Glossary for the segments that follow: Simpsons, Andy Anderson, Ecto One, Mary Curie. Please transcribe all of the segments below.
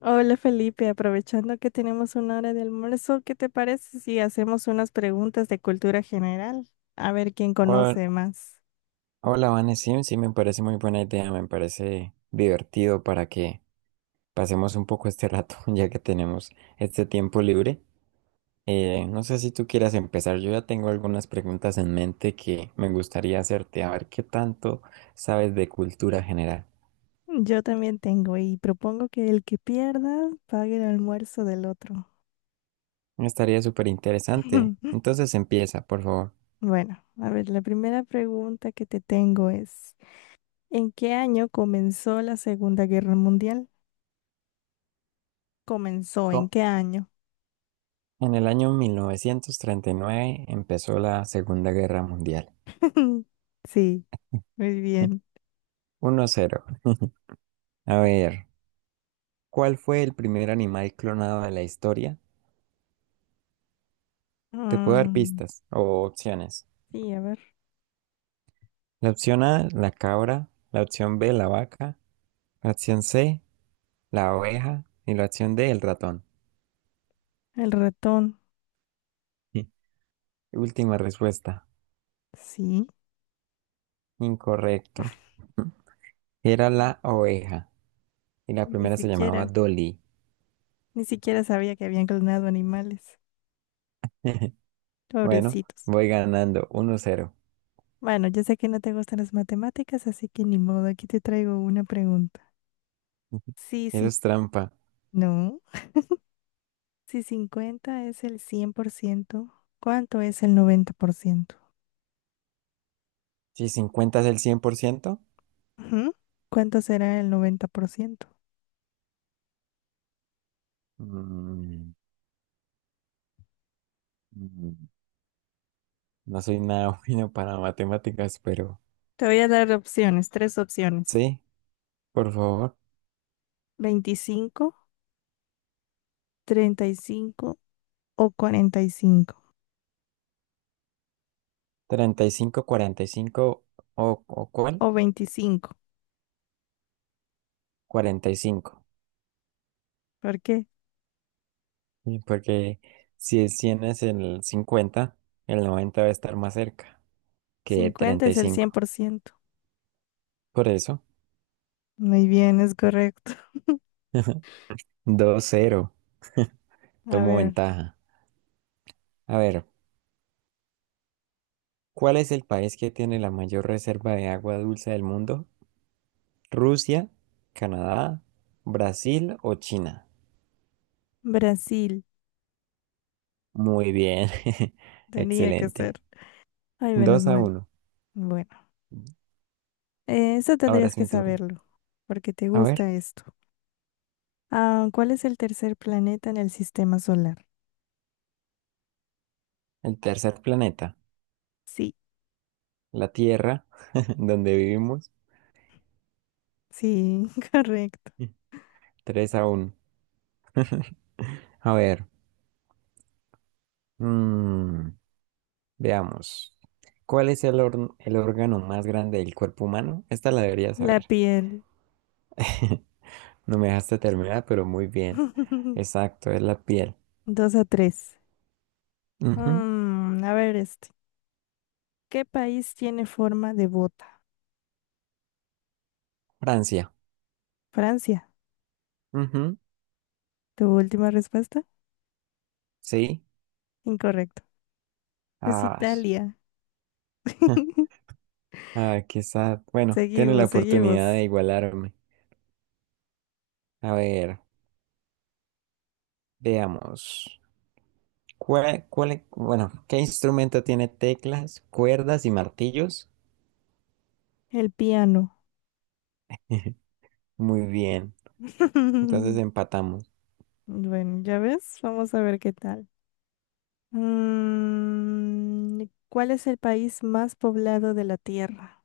Hola Felipe, aprovechando que tenemos 1 hora de almuerzo, ¿qué te parece si hacemos unas preguntas de cultura general? A ver quién Hola, conoce más. hola, Vane, sí, sí, me parece muy buena idea, me parece divertido para que pasemos un poco este rato, ya que tenemos este tiempo libre. No sé si tú quieras empezar, yo ya tengo algunas preguntas en mente que me gustaría hacerte, a ver qué tanto sabes de cultura general. Yo también tengo y propongo que el que pierda pague el almuerzo del otro. Estaría súper interesante. Entonces empieza, por favor. Bueno, a ver, la primera pregunta que te tengo es, ¿en qué año comenzó la Segunda Guerra Mundial? ¿Comenzó en Co- qué año? En el año 1939 empezó la Segunda Guerra Mundial. Sí, muy bien. 1-0. A ver. ¿Cuál fue el primer animal clonado de la historia? Te puedo dar Mm, pistas o opciones. sí, a ver, La opción A, la cabra. La opción B, la vaca. La opción C, la oveja. Y la opción D, el ratón. el ratón, Sí. Última respuesta. sí. Incorrecto. Era la oveja. Y la Ni primera se llamaba siquiera, Dolly. ni siquiera sabía que habían clonado animales. Bueno, Pobrecitos. voy ganando 1-0. Bueno, yo sé que no te gustan las matemáticas, así que ni modo, aquí te traigo una pregunta. Sí, Eso sí, es trampa. no. Si 50 es el 100%, ¿cuánto es el 90%? Si 50 es el 100%, Ujú. ¿Cuánto será el 90%? mm, mm, no soy nada bueno para matemáticas, pero Te voy a dar opciones, tres opciones. sí. Por favor. 25, 35 o 45, 35, 45 o ¿cuál? o 25. 45, ¿Por qué? y porque si es 100 es el 50, el 90 va a estar más cerca que cincuenta treinta y es el cien cinco, por ciento Por eso. Muy bien, es correcto. 2-0. A Tomo ver, ventaja. A ver, ¿cuál es el país que tiene la mayor reserva de agua dulce del mundo? ¿Rusia, Canadá, Brasil o China? Brasil Muy bien. tenía que Excelente. ser. Ay, menos 2 a mal. uno. Bueno, eso Ahora tendrías es que mi turno. saberlo, porque te A ver. gusta esto. Ah, ¿cuál es el tercer planeta en el sistema solar? El tercer planeta, Sí, la Tierra, donde vivimos. sí, correcto. 3-1. A ver, mm, veamos. ¿Cuál es el órgano más grande del cuerpo humano? Esta la deberías La saber. piel. No me dejaste terminar, pero muy bien. Exacto, es la piel. 2-3. Ujú. Mm, a ver este. ¿Qué país tiene forma de bota? Francia. Francia. Ujú. ¿Tu última respuesta? Sí. Incorrecto. Es Ah, Italia. ah, qué sad. Bueno, tiene la Seguimos, oportunidad seguimos. de igualarme. A ver, veamos. Bueno, ¿qué instrumento tiene teclas, cuerdas y martillos? El piano. Muy bien. Entonces empatamos. Bueno, ya ves, vamos a ver qué tal. Mm, ¿cuál es el país más poblado de la Tierra?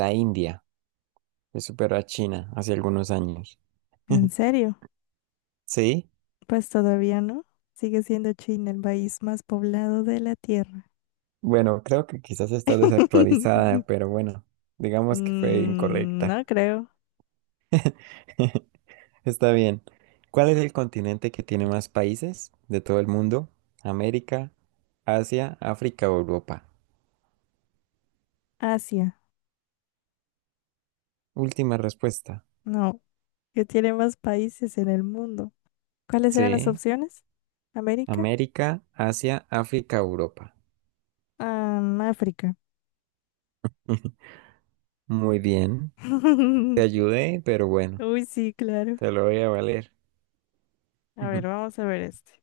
La India, que superó a China hace algunos años. ¿En serio? ¿Sí? Pues todavía no. Sigue siendo China el país más poblado de la Tierra. Bueno, creo que quizás está desactualizada, pero bueno, digamos que fue Mm, incorrecta. no creo. Está bien. ¿Cuál es el continente que tiene más países de todo el mundo? ¿América, Asia, África o Europa? Asia, Última respuesta. no. Que tiene más países en el mundo. ¿Cuáles eran las Sí, opciones? ¿América? América, Asia, África, Europa. Ah, África. Ujú. Muy bien. Te ayudé, pero bueno, Uy, sí, claro. te lo voy a valer. A ver, Ujú. vamos a ver este.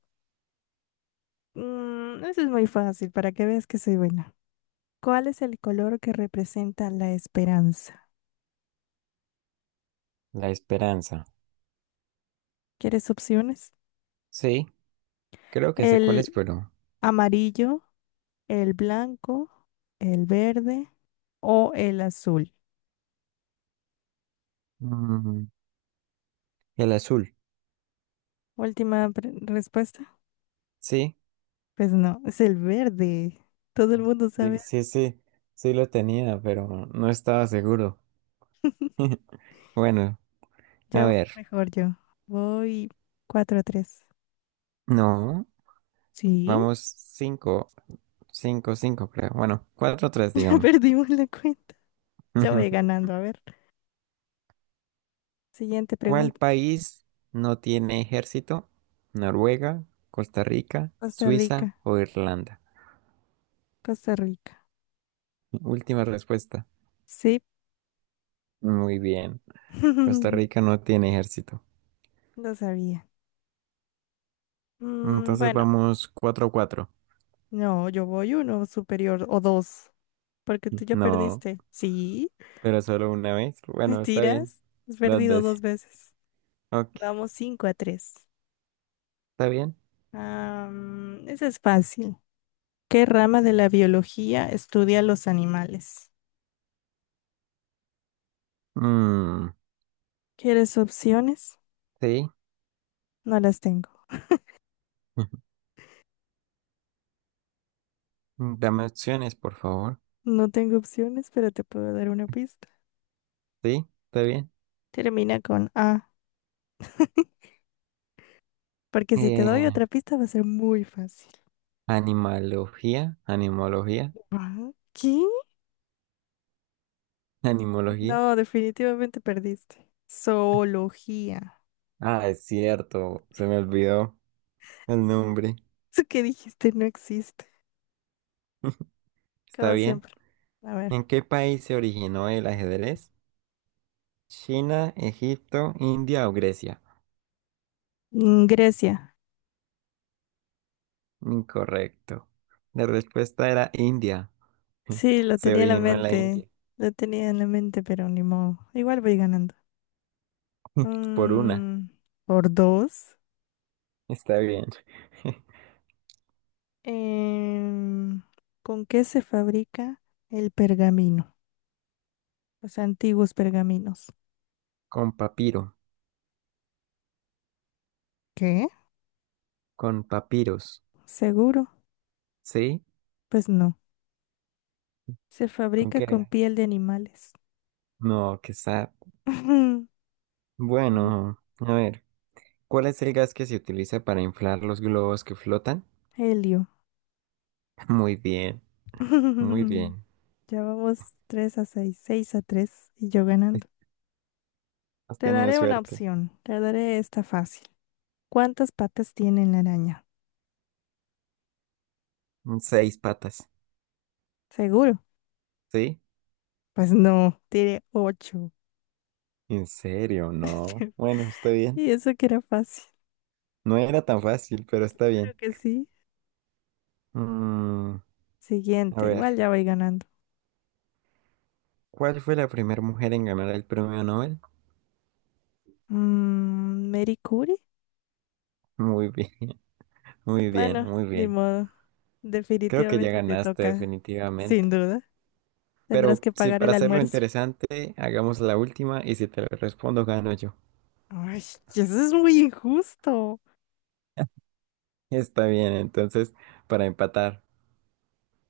Eso es muy fácil para que veas que soy buena. ¿Cuál es el color que representa la esperanza? La esperanza. ¿Quieres opciones? Sí, creo que sé cuál es, ¿El pero amarillo, el blanco, el verde o el azul? mm, el azul. Última pre- respuesta. Sí, Pues no, es el verde. Todo el mundo sí, sabe. sí, sí, sí lo tenía, pero no estaba seguro. Bueno, Ya a voy ver. mejor yo. Voy cuatro a 3. No, Sí, vamos cinco, cinco, cinco, creo. Bueno, cuatro, tres, digamos. perdimos la cuenta. Ya Ujú. voy ganando. A ver, siguiente ¿Cuál pregunta. país no tiene ejército? ¿Noruega, Costa Rica, Costa Suiza Rica, o Irlanda? Costa Rica. Última respuesta. Sí, Muy bien. Costa Rica no tiene ejército. no sabía. Mm, Entonces bueno, vamos 4 a 4. no, yo voy uno superior o dos, porque tú ya No, perdiste. Sí, pero solo una vez. Bueno, está bien. mentiras. Has Dos perdido veces. dos veces. Ok, Vamos 5-3. está bien. Ah, es fácil. ¿Qué rama de la biología estudia los animales? Mm, ¿Quieres opciones? sí. No las tengo. Dame opciones, por favor. No tengo opciones, pero te puedo dar una pista. Sí, está bien. Termina con A, porque si te doy Eh, otra pista va a ser muy fácil. animalogía, animología, Ah, ¿qué? animología. No, definitivamente perdiste. Zoología. Ah, es cierto, se me olvidó el nombre. Eso que dijiste no existe, Está como bien. siempre. A ver. ¿En qué país se originó el ajedrez? ¿China, Egipto, India o Grecia? Grecia. Incorrecto. La respuesta era India. Sí, lo Se tenía en la originó en la mente. India. Lo tenía en la mente, pero ni modo. Igual voy ganando. Por una. Mm, por dos. Está bien. Em, ¿con qué se fabrica el pergamino? Los antiguos pergaminos. Con papiro. ¿Qué? Con papiros. ¿Seguro? ¿Sí? Pues no. Se ¿Con fabrica qué con era? piel de animales. No, qué sad. Bueno, a ver. ¿Cuál es el gas que se utiliza para inflar los globos que flotan? Helio. Muy bien. Muy bien. Ya vamos 3-6, 6-3 y yo ganando. Has Te tenido daré una suerte. opción, te daré esta fácil. ¿Cuántas patas tiene la araña? Seis patas. ¿Seguro? ¿Sí? Pues no, tiene 8. ¿En serio? No. Bueno, está bien. Y eso que era fácil. No era tan fácil, pero está Creo bien. que sí. Mm, a Siguiente, ver. igual ya voy ganando. ¿Cuál fue la primera mujer en ganar el premio Nobel? Mary Curie. Muy bien, muy bien, Bueno, muy ni bien. modo. Creo que ya Definitivamente te ganaste toca, definitivamente. sin duda. Tendrás Pero que si pagar para el hacerlo almuerzo. interesante, hagamos la última y si te la respondo, gano yo. Ay, eso es muy injusto. Está bien, entonces, para empatar.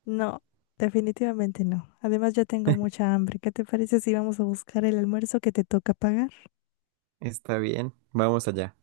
No, definitivamente no. Además, ya tengo mucha hambre. ¿Qué te parece si vamos a buscar el almuerzo que te toca pagar? Está bien, vamos allá.